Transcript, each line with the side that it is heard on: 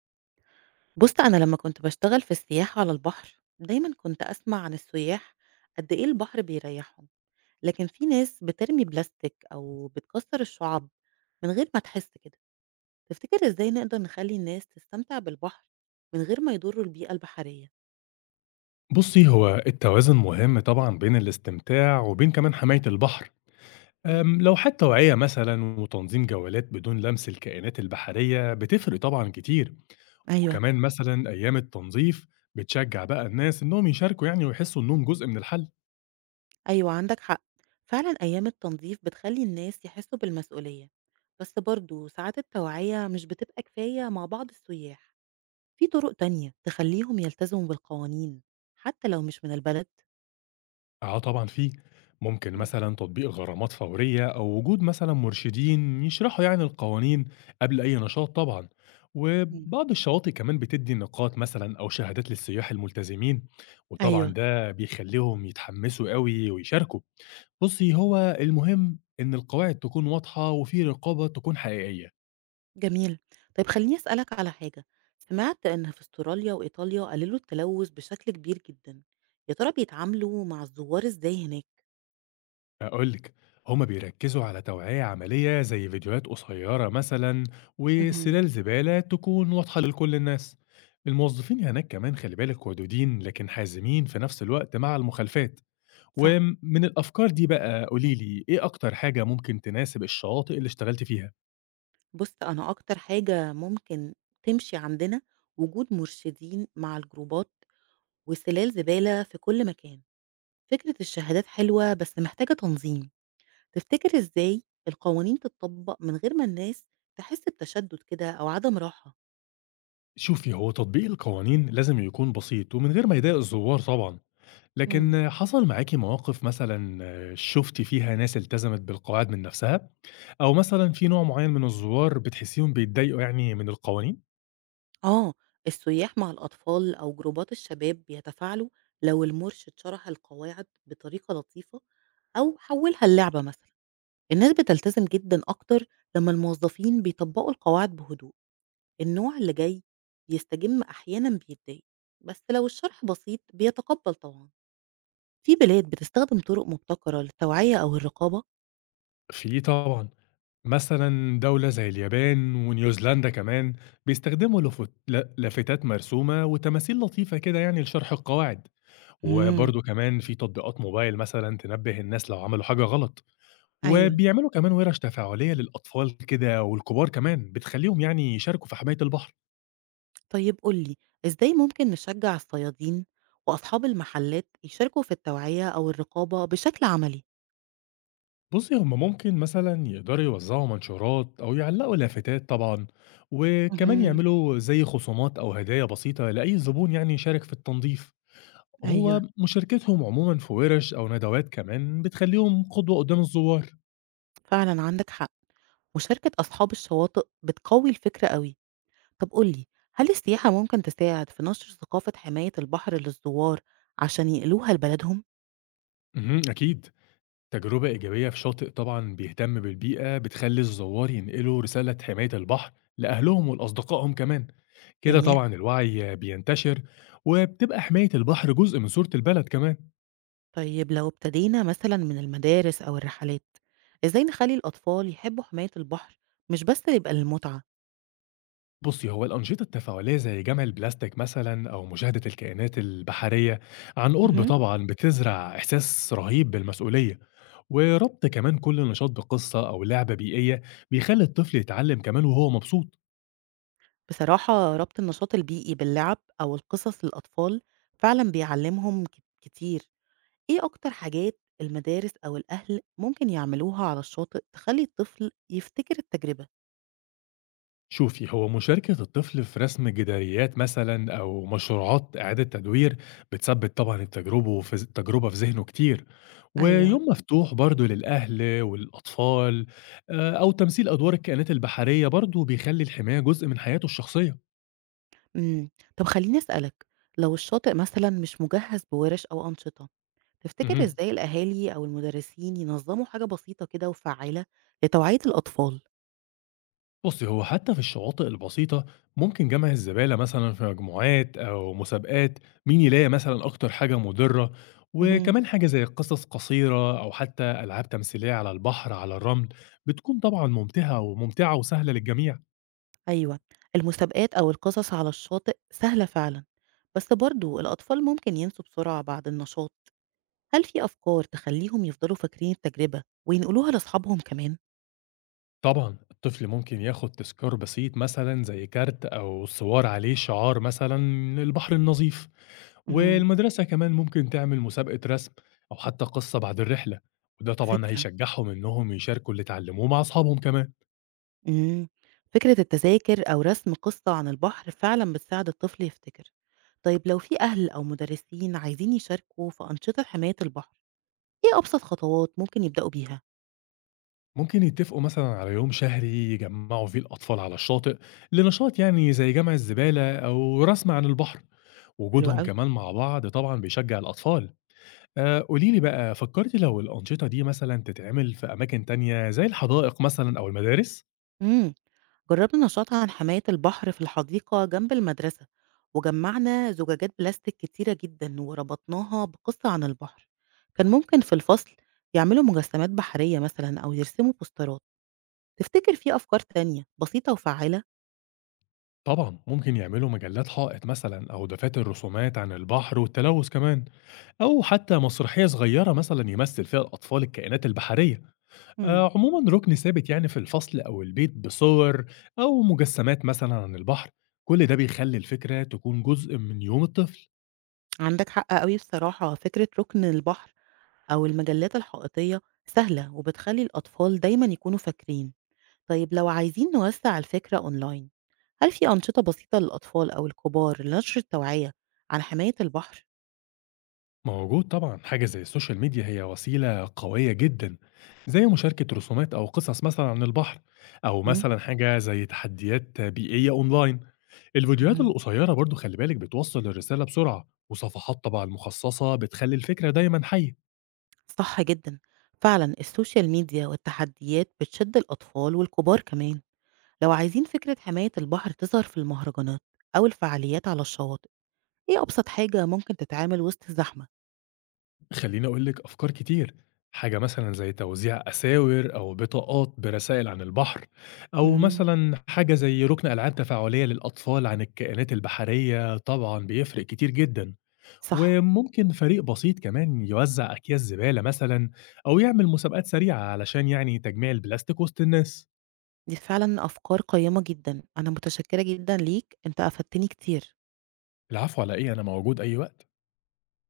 right: بُص، أنا لمّا كنت باشتغل في السياحة على البحر، دايمًا كنت أسمع عن السُيّاح قد إيه البحر بيريّحهم، لكن في ناس بترمي بلاستيك أو بتكسّر الشُعَب من غير ما تحس كده، تفتكر إزاي نقدر نخلّي الناس تستمتع بالبحر من غير ما يضرّوا البيئة البحرية؟
left: بُصّي، هو التوازن مهم طبعًا بين الاستمتاع وبين كمان حماية البحر.
right: إمم.
left: لوحات توعية مثلًا وتنظيم جولات بدون لمس الكائنات البحرية بتفرق طبعًا كتير،
right: أيوه،
left: وكمان مثلًا أيام التنظيف بتشجّع بقى الناس إنّهم يشاركوا يعني ويحسّوا إنّهم جزء من الحل.
right: أيوه عندك حق، فعلًا أيام التنضيف بتخلّي الناس يحسّوا بالمسؤولية، بس برضه ساعات التوعية مش بتبقى كفاية مع بعض السُيّاح. في طرق تانية تخلّيهم يلتزموا بالقوانين حتى لو مش من البلد؟
left: آه طبعًا في، ممكن
right: إمم،
left: مثلًا تطبيق غرامات فورية أو وجود مثلًا مرشدين يشرحوا يعني القوانين قبل أي نشاط طبعًا،
right: إمم.
left: وبعض الشواطئ كمان بتدّي نقاط مثلًا أو شهادات للسياح الملتزمين،
right: أيوه،
left: وطبعًا ده بيخلّيهم يتحمسوا أوي ويشاركوا. بُصّي، هو المهم إن القواعد تكون واضحة وفي رقابة تكون حقيقية.
right: جميل. طيب خلّيني أسألك على حاجة، سمعت إن في أستراليا وإيطاليا قللوا التلوث بشكل كبير جدًا، يا ترى بيتعاملوا مع الزوار إزاي هناك؟
left: هاقول لِك، هُم بيركّزوا على توعية عملية زي فيديوهات قصيّرة مثلًا
right: اهم،
left: وسلال زبالة تكون واضحة لكل الناس. الموظفين هناك كمان خلّي بالِك ودودين لكن حازمين في نفس الوقت مع المخالفات.
right: صح.
left: ومن الأفكار دي بقى قولي لي، إيه أكتر حاجة ممكن تناسب الشواطئ اللي اشتغلتِ فيها؟
right: بُص، أنا أكتر حاجة ممكن تمشي عندنا وجود مرشدين مع الجروبات وسلال زبالة في كل مكان. فكرة الشهادات حلوة بس محتاجة تنظيم. تفتكر إزاي القوانين تتطبّق من غير ما الناس تحس بتشدُّد كده أو عدم راحة؟
left: شوفي، هو تطبيق القوانين لازم يكون بسيط ومن غير ما يضايق الزوّار طبعًا.
right: إمم.
left: لكن حصل معاكِ مواقف مثلًا شُفتِ فيها ناس التزمت بالقواعد من نفسها، أو مثلًا في نوع معين من الزوّار بتحسيهم بيتضايقوا يعني من القوانين؟
right: آه، السُياح مع الأطفال أو جروبات الشباب بيتفاعلوا لو المُرشِد شرح القواعد بطريقة لطيفة أو حوّلها للعبة مثلًا. الناس بتلتزم جدًا أكتر لمّا الموظفين بيطبّقوا القواعد بهدوء، النوع اللي جاي يستجِم أحيانًا بيتضايق، بس لو الشرح بسيط بيتقبّل طبعًا. في بلاد بتستخدم طُرق مبتكرة للتوعية أو الرقابة؟
left: في طبعًا، مثلًا دولة زي اليابان ونيوزيلندا كمان بيستخدموا لافتات مرسومة وتماثيل لطيفة كده يعني لشرح القواعد،
right: إمم،
left: وبرضه كمان في تطبيقات موبايل مثلًا تنبه الناس لو عملوا حاجة غلط،
right: أيوه.
left: وبيعملوا كمان وِرش تفاعلية للأطفال كده والكبار كمان، بتخلّيهم يعني يشاركوا في حماية البحر.
right: طيب قُل لي، إزاي ممكن نشجّع الصيادين وأصحاب المحلات يشاركوا في التوعية أو الرقابة بشكل عملي؟
left: بُصّي، هم ممكن مثلًا يقدروا يوزّعوا منشورات أو يعلّقوا لافتات طبعًا، وكمان
right: اهم،
left: يعملوا زي خصومات أو هدايا بسيطة لأي زبون يعني يشارك في التنضيف. هو
right: أيوه.
left: مشاركتهم عمومًا في وِرِش أو ندوات كمان بتخلّيهم قدوة قدّام الزوّار.
right: فعلًا عندك حق، مشاركة أصحاب الشواطئ بتقوي الفكرة أوي. طب قُل لي، هل السياحة ممكن تساعد في نشر ثقافة حماية البحر للزوار عشان ينقلوها لبلدهم؟
left: اهم، أكيد. تجربة إيجابية في شاطئ طبعًا بيهتم بالبيئة بتخلّي الزوّار ينقلوا رسالة حماية البحر لأهلهم ولأصدقائهم كمان. كده
right: جميل.
left: طبعًا الوعي بينتشر، وبتبقى حماية البحر جزء من صورة البلد كمان.
right: طيب لو ابتدينا مثلًا من المدارس أو الرحلات، إزاي نخلّي الأطفال يحبوا حماية البحر مش بس اللي يبقى للمتعة؟
left: بُصّي، هو الأنشطة التفاعلية زي جمع البلاستيك مثلًا أو مشاهدة الكائنات البحرية عن قُرب
right: اهم.
left: طبعًا بتزرع إحساس رهيب بالمسؤولية، وربط كمان كل نشاط بقصة أو لعبة بيئية بيخلّي الطفل يتعلم كمان وهو مبسوط.
right: بصراحة ربط النشاط البيئي باللعب أو القصص للأطفال فعلا بيعلمهم كتير. إيه أكتر حاجات المدارس أو الأهل ممكن يعملوها على الشاطئ تخلي الطفل يفتكر التجربة؟
left: شوفي، هو مشاركة الطفل في رسم جداريات مثلا أو مشروعات إعادة تدوير بتثبت طبعا التجربة في ذهنه كتير،
right: ايوه.
left: ويوم مفتوح برضه للأهل والأطفال. آه، أو تمثيل أدوار الكائنات البحرية برضه بيخلي الحماية جزء من حياته الشخصية.
right: مم. طب خليني أسألك لو الشاطئ مثلا مش مجهز بورش أو أنشطة، تفتكر
left: مهم.
right: إزاي الأهالي أو المدرسين ينظموا حاجة بسيطة كده وفعالة لتوعية الأطفال؟
left: بُصّي، هو حتى في الشواطئ البسيطة ممكن جمع الزبالة مثلًا في مجموعات أو مسابقات، مين يلاقي مثلًا أكتر حاجة مُضرة، وكمان حاجة زي قصص قصيرة أو حتى ألعاب تمثيلية على البحر، على الرمل، بتكون طبعًا ممتعة وسهلة للجميع.
right: أيوه، المسابقات أو القصص على الشاطئ سهلة فعلًا، بس برضه الأطفال ممكن ينسوا بسرعة بعد النشاط، هل في أفكار تخلّيهم يفضلوا فاكرين التجربة وينقلوها لأصحابهم كمان؟
left: طبعًا، الطفل ممكن ياخد تذكار بسيط مثلًا زي كارت أو صور عليه شعار مثلًا البحر النظيف،
right: امم.
left: والمدرسة كمان ممكن تعمل مسابقة رسم أو حتى قصة بعد الرحلة، وده طبعًا
right: فكرة،
left: هيشجعهم إنهم يشاركوا اللي اتعلموه مع أصحابهم كمان.
right: امم، فكرة التذاكر أو رسم قصة عن البحر فعلًا بتساعد الطفل يفتكر. طيب لو في أهل أو مدرسين عايزين يشاركوا في أنشطة حماية البحر، إيه أبسط خطوات ممكن يبدأوا بيها؟
left: ممكن يتفقوا مثلًا على يوم شهري يجمعوا فيه الأطفال على الشاطئ لنشاط يعني زي جمع الزبالة أو رسم عن البحر،
right: حلو
left: وجودهم
right: أوي.
left: كمان مع بعض طبعًا بيشجع الأطفال. قولي لي بقى فكرتِ لو الأنشطة دي مثلًا تتعمل في أماكن تانية زي الحدائق مثلًا أو المدارس؟
right: إمم، جرّبنا نشاط عن حماية البحر في الحديقة جنب المدرسة، وجمّعنا زجاجات بلاستيك كتيرة جدًا وربطناها بقصة عن البحر، كان ممكن في الفصل يعملوا مجسمات بحرية مثلًا أو يرسموا بوسترات، تفتكر في أفكار تانية بسيطة وفعّالة؟
left: طبعًا، ممكن يعملوا مجلات حائط مثلًا أو دفاتر رسومات عن البحر والتلوث كمان، أو حتى مسرحية صغيرة مثلًا يمثل فيها الأطفال الكائنات البحرية.
right: إمم.
left: عمومًا ركن ثابت يعني في الفصل أو البيت بصور أو مجسمات مثلًا عن البحر، كل ده بيخلي الفكرة تكون جزء من يوم الطفل.
right: عندك حق أوي بصراحة، فكرة رُكن البحر أو المجلات الحائطية سهلة وبتخلّي الأطفال دايمًا يكونوا فاكرين، طيب لو عايزين نوسّع الفكرة online، هل في أنشطة بسيطة للأطفال أو الكبار لنشر التوعية عن حماية البحر؟
left: موجود طبعا حاجة زي السوشيال ميديا، هي وسيلة قوية جدا، زي مشاركة رسومات أو قصص مثلا عن البحر أو
right: إمم،
left: مثلا حاجة زي تحديات بيئية أونلاين. الفيديوهات
right: اهم.
left: القصيرة برضو خلي بالك بتوصل الرسالة بسرعة، وصفحات طبعا مخصصة بتخلي الفكرة دايما حية.
right: صح جدًا، فعلًا السوشيال ميديا والتحديات بتشد الأطفال والكبار كمان، لو عايزين فكرة حماية البحر تظهر في المهرجانات أو الفعاليات على الشواطئ، إيه أبسط حاجة ممكن تتعمل وسط الزحمة؟
left: خليني أقول لك أفكار كتير، حاجة مثلا زي توزيع أساور أو بطاقات برسائل عن البحر، أو
right: إمم.
left: مثلا حاجة زي ركن ألعاب تفاعلية للأطفال عن الكائنات البحرية طبعا بيفرق كتير جدا.
right: صح،
left: وممكن فريق بسيط كمان يوزع أكياس زبالة مثلا أو يعمل مسابقات سريعة علشان يعني تجميع البلاستيك وسط الناس.
right: دي فعلًا أفكار قيّمة جدًا، أنا متشكرة جدًا ليك، أنت أفدتني كتير.
left: العفو، على إيه؟ أنا موجود أي وقت.